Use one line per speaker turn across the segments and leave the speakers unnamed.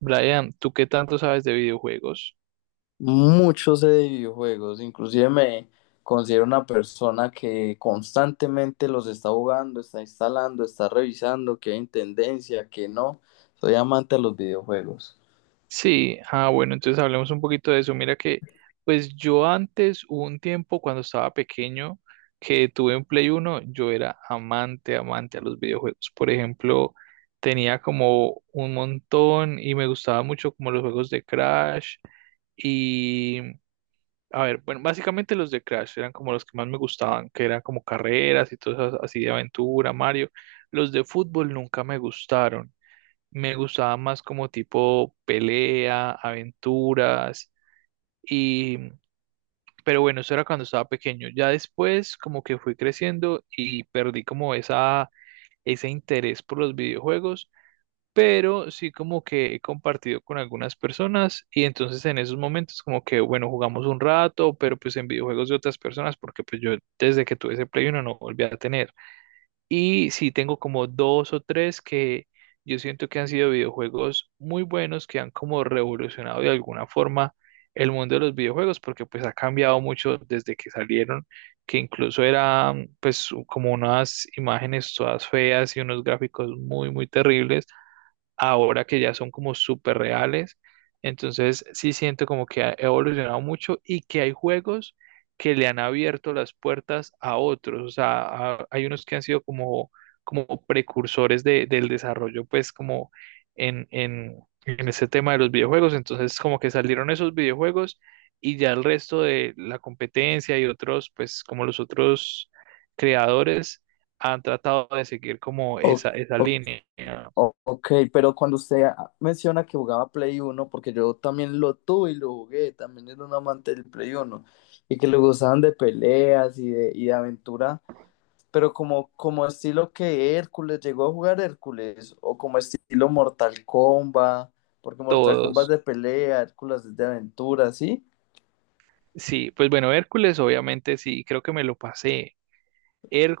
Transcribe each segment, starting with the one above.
Brian, ¿tú qué tanto sabes de videojuegos?
Mucho sé de videojuegos, inclusive me considero una persona que constantemente los está jugando, está instalando, está revisando, que hay en tendencia, que no. Soy amante de los videojuegos.
Sí, bueno, entonces hablemos un poquito de eso. Mira que, pues yo antes, hubo un tiempo cuando estaba pequeño, que tuve un Play uno, yo era amante, amante a los videojuegos. Por ejemplo, tenía como un montón y me gustaba mucho como los juegos de Crash y, a ver, bueno, básicamente los de Crash eran como los que más me gustaban, que eran como carreras y todo eso así de aventura, Mario. Los de fútbol nunca me gustaron. Me gustaba más como tipo pelea, aventuras y pero bueno, eso era cuando estaba pequeño. Ya después como que fui creciendo y perdí como esa ese interés por los videojuegos, pero sí como que he compartido con algunas personas y entonces en esos momentos como que bueno, jugamos un rato, pero pues en videojuegos de otras personas porque pues yo desde que tuve ese Play uno no volví a tener. Y sí, tengo como dos o tres que yo siento que han sido videojuegos muy buenos, que han como revolucionado de alguna forma el mundo de los videojuegos, porque pues ha cambiado mucho desde que salieron, que incluso eran pues como unas imágenes todas feas y unos gráficos muy terribles, ahora que ya son como súper reales. Entonces sí siento como que ha evolucionado mucho y que hay juegos que le han abierto las puertas a otros. O sea, hay unos que han sido como, como precursores del desarrollo, pues como en, en, en ese tema de los videojuegos. Entonces como que salieron esos videojuegos y ya el resto de la competencia y otros, pues como los otros creadores han tratado de seguir como
O-
esa
o-
línea,
ok, pero cuando usted menciona que jugaba Play Uno, porque yo también lo tuve y lo jugué, también era un amante del Play Uno y que le gustaban de peleas y de aventura, pero como estilo que Hércules, llegó a jugar Hércules, o como estilo Mortal Kombat, porque Mortal Kombat es
todos.
de pelea, Hércules es de aventura, ¿sí?
Sí, pues bueno, Hércules, obviamente sí, creo que me lo pasé.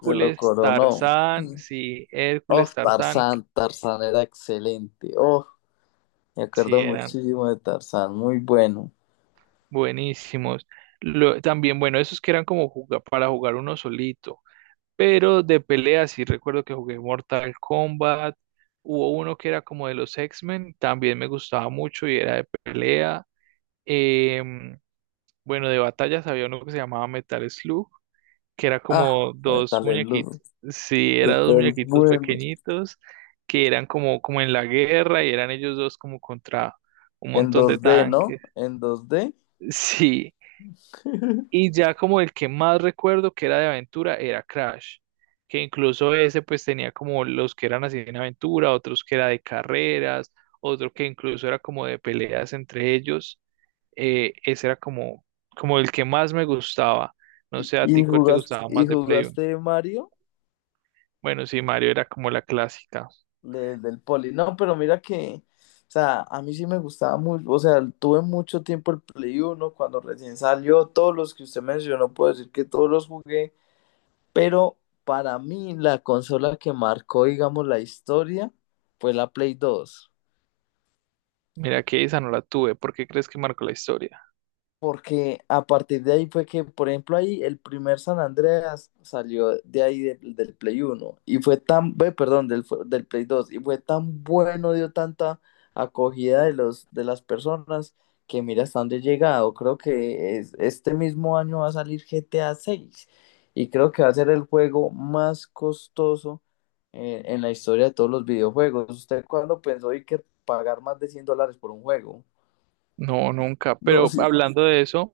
Se lo coronó. Mm. Oh,
Hércules, Tarzán,
Tarzán, Tarzán era excelente. Oh, me
sí,
acuerdo
eran
muchísimo de Tarzán, muy bueno.
buenísimos. También, bueno, esos que eran como para jugar uno solito, pero de pelea sí recuerdo que jugué Mortal Kombat. Hubo uno que era como de los X-Men, también me gustaba mucho y era de pelea. Em, bueno, de batallas había uno que se llamaba Metal Slug que era
Ah,
como dos
tal el ludo
muñequitos, sí, eran dos
súper
muñequitos
bueno.
pequeñitos que eran como, como en la guerra y eran ellos dos como contra un
En
montón de
2D, ¿no?
tanques,
En 2D.
sí. Y ya como el que más recuerdo que era de aventura era Crash, que incluso ese pues tenía como los que eran así en aventura, otros que era de carreras, otro que incluso era como de peleas entre ellos. Ese era como, como el que más me gustaba. No sé a ti cuál te gustaba
Y
más de Play.
jugaste Mario?
Bueno, sí, Mario era como la clásica.
De- del poli. No, pero mira que, o sea, a mí sí me gustaba mucho, o sea, tuve mucho tiempo el Play uno cuando recién salió, todos los que usted mencionó, puedo decir que todos los jugué, pero para mí la consola que marcó, digamos, la historia fue la Play dos
Mira que esa no la tuve. ¿Por qué crees que marcó la historia?
porque a partir de ahí fue que, por ejemplo, ahí el primer San Andreas salió de ahí del Play Uno y fue tan, ve, perdón, fu- del Play Dos y fue tan bueno, dio tanta acogida de de las personas que mira hasta dónde he llegado. Creo que es- este mismo año va a salir GTA 6 y creo que va a ser el juego más costoso en la historia de todos los videojuegos. ¿Usted cuándo pensó y que pagar más de $100 por un juego?
No, nunca.
No.
Pero hablando de eso,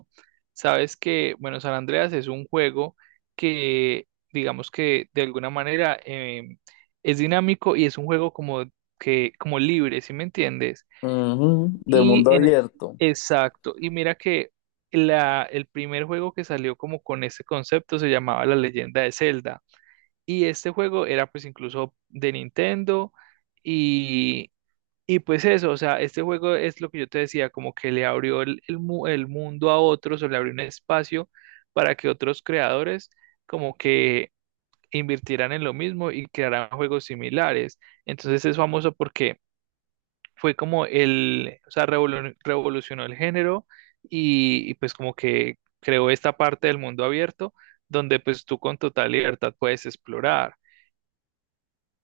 sabes que, bueno, San Andreas es un juego que, digamos que de alguna manera es dinámico y es un juego como que, como libre, ¿sí me entiendes?
Ujú, de mundo
Y en,
abierto.
exacto, y mira que la, el primer juego que salió como con este concepto se llamaba La Leyenda de Zelda. Y este juego era pues incluso de Nintendo y, y pues eso, o sea, este juego es lo que yo te decía, como que le abrió el, el mundo a otros o le abrió un espacio para que otros creadores como que invirtieran en lo mismo y crearan juegos similares. Entonces es famoso porque fue como el, o sea, revolucionó el género pues como que creó esta parte del mundo abierto donde pues tú con total libertad puedes explorar.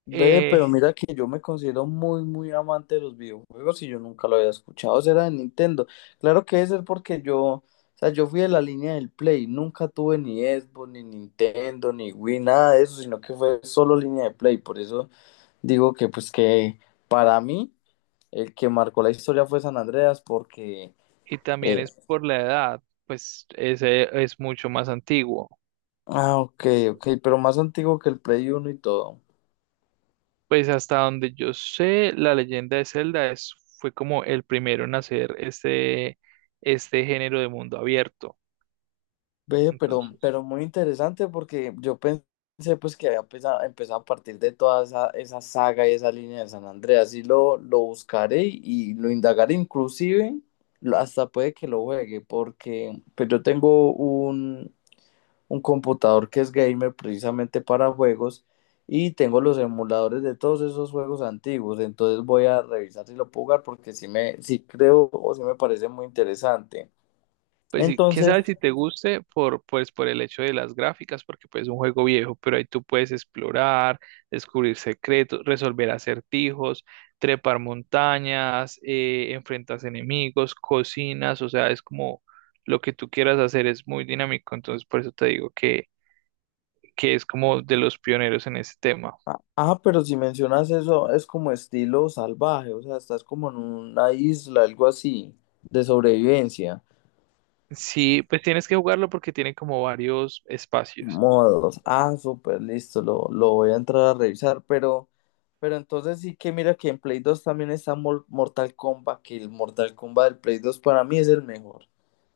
Ve,
Eh,
pero mira que yo me considero muy, muy amante de los videojuegos y yo nunca lo había escuchado. Será de Nintendo. Claro que debe ser porque yo, o sea, yo fui de la línea del Play. Nunca tuve ni Xbox, ni Nintendo, ni Wii, nada de eso, sino que fue solo línea de Play. Por eso digo que, pues, que para mí el que marcó la historia fue San Andreas porque.
y también
eh,
es por la edad, pues ese es mucho más antiguo.
ah, ok, ok, pero más antiguo que el Play Uno y todo.
Pues hasta donde yo sé, la leyenda de Zelda es, fue como el primero en hacer este, este género de mundo abierto.
Ve,
Entonces.
pero muy interesante porque yo pensé pues que había empezado a partir de toda esa saga y esa línea de San Andreas y lo buscaré y lo indagaré inclusive lo- hasta puede que lo juegue porque pues yo tengo un computador que es gamer precisamente para juegos y tengo los emuladores de todos esos juegos antiguos. Entonces voy a revisar si lo puedo jugar porque si me, sí creo o si me parece muy interesante.
Pues sí, quién
Entonces...
sabe si te guste por, pues, por el hecho de las gráficas, porque pues es un juego viejo, pero ahí tú puedes explorar, descubrir secretos, resolver acertijos, trepar montañas, enfrentas enemigos, cocinas, o sea, es como lo que tú quieras hacer es muy dinámico, entonces por eso te digo que es como de los pioneros en ese tema.
Ah, ah, pero si mencionas eso, es como estilo salvaje, o sea, estás como en una isla, algo así, de sobrevivencia.
Sí, pues tienes que jugarlo porque tiene como varios espacios.
Modos. Ah, súper, listo, lo voy a entrar a revisar, pero entonces sí que mira que en Play 2 también está Mor- Mortal Kombat, que el Mortal Kombat del Play 2 para mí es el mejor.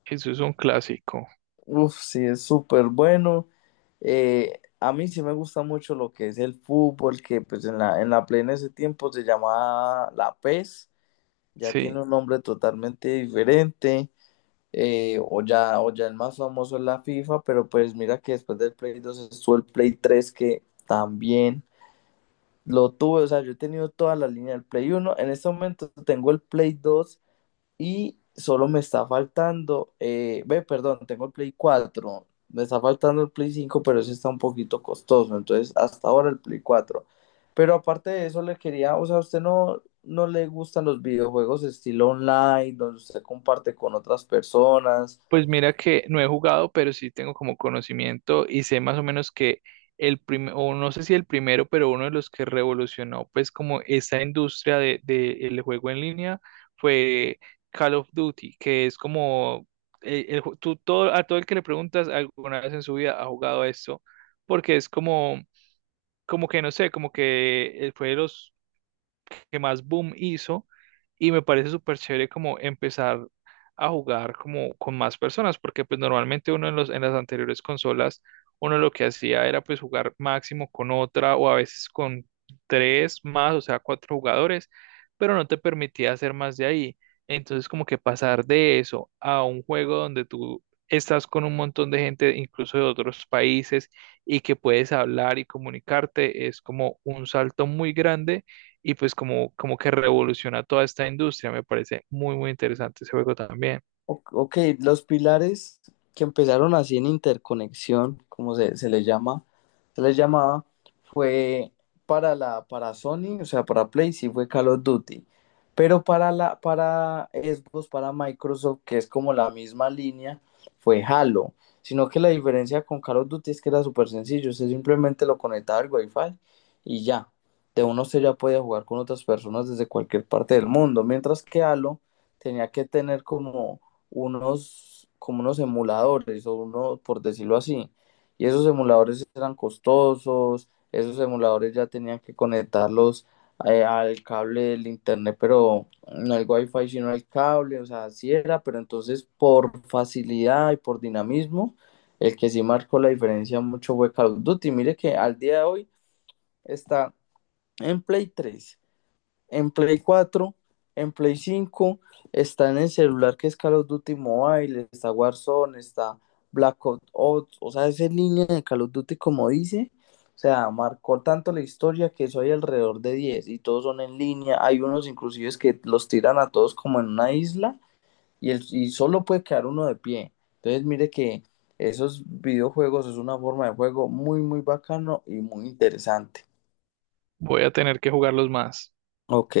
Eso es un clásico,
Uf, sí, es súper bueno. A mí sí me gusta mucho lo que es el fútbol, que pues en en la Play en ese tiempo se llamaba la PES, ya tiene
sí.
un nombre totalmente diferente. O ya el más famoso es la FIFA, pero pues mira que después del Play dos estuvo el Play tres que también lo tuve, o sea, yo he tenido toda la línea del Play uno. En este momento tengo el Play dos y solo me está faltando, ve, perdón, tengo el Play cuatro, me está faltando el Play cinco, pero ese está un poquito costoso, entonces hasta ahora el Play cuatro. Pero aparte de eso, le quería, o sea, ¿a usted no, no le gustan los videojuegos estilo online, donde usted comparte con otras personas?
Pues mira que no he jugado, pero sí tengo como conocimiento y sé más o menos que el primero, o no sé si el primero, pero uno de los que revolucionó pues como esa industria de el juego en línea fue Call of Duty, que es como tú todo, a todo el que le preguntas alguna vez en su vida ha jugado a esto, porque es como, como que no sé, como que fue de los que más boom hizo y me parece súper chévere como empezar a jugar como con más personas, porque pues normalmente uno en los, en las anteriores consolas, uno lo que hacía era pues jugar máximo con otra o a veces con tres más, o sea, cuatro jugadores, pero no te permitía hacer más de ahí. Entonces como que pasar de eso a un juego donde tú estás con un montón de gente, incluso de otros países, y que puedes hablar y comunicarte, es como un salto muy grande y pues como, como que revoluciona toda esta industria. Me parece muy interesante ese juego también.
Ok, los pilares que empezaron así en interconexión, como se les llama, se les llamaba, fue para para Sony, o sea, para Play, sí fue Call of Duty. Pero para para Xbox, para Microsoft, que es como la misma línea, fue Halo. Sino que la diferencia con Call of Duty es que era súper sencillo. Usted simplemente lo conectaba al Wi-Fi y ya. De uno usted ya podía jugar con otras personas desde cualquier parte del mundo. Mientras que Halo tenía que tener como como unos emuladores o uno, por decirlo así. Y esos emuladores eran costosos, esos emuladores ya tenían que conectarlos al cable del internet, pero no el wifi, sino el cable, o sea, así era, pero entonces por facilidad y por dinamismo, el que sí marcó la diferencia mucho fue Call of Duty. Mire que al día de hoy está en Play 3, en Play cuatro, en Play cinco, está en el celular que es Call of Duty Mobile, está Warzone, está Black Ops, o sea, es en línea de Call of Duty como dice. O sea, marcó tanto la historia que eso hay alrededor de 10 y todos son en línea. Hay unos inclusive que los tiran a todos como en una isla y, el, y solo puede quedar uno de pie. Entonces, mire que esos videojuegos es una forma de juego muy, muy bacano y muy interesante.
Voy a tener que jugarlos más.
Ok.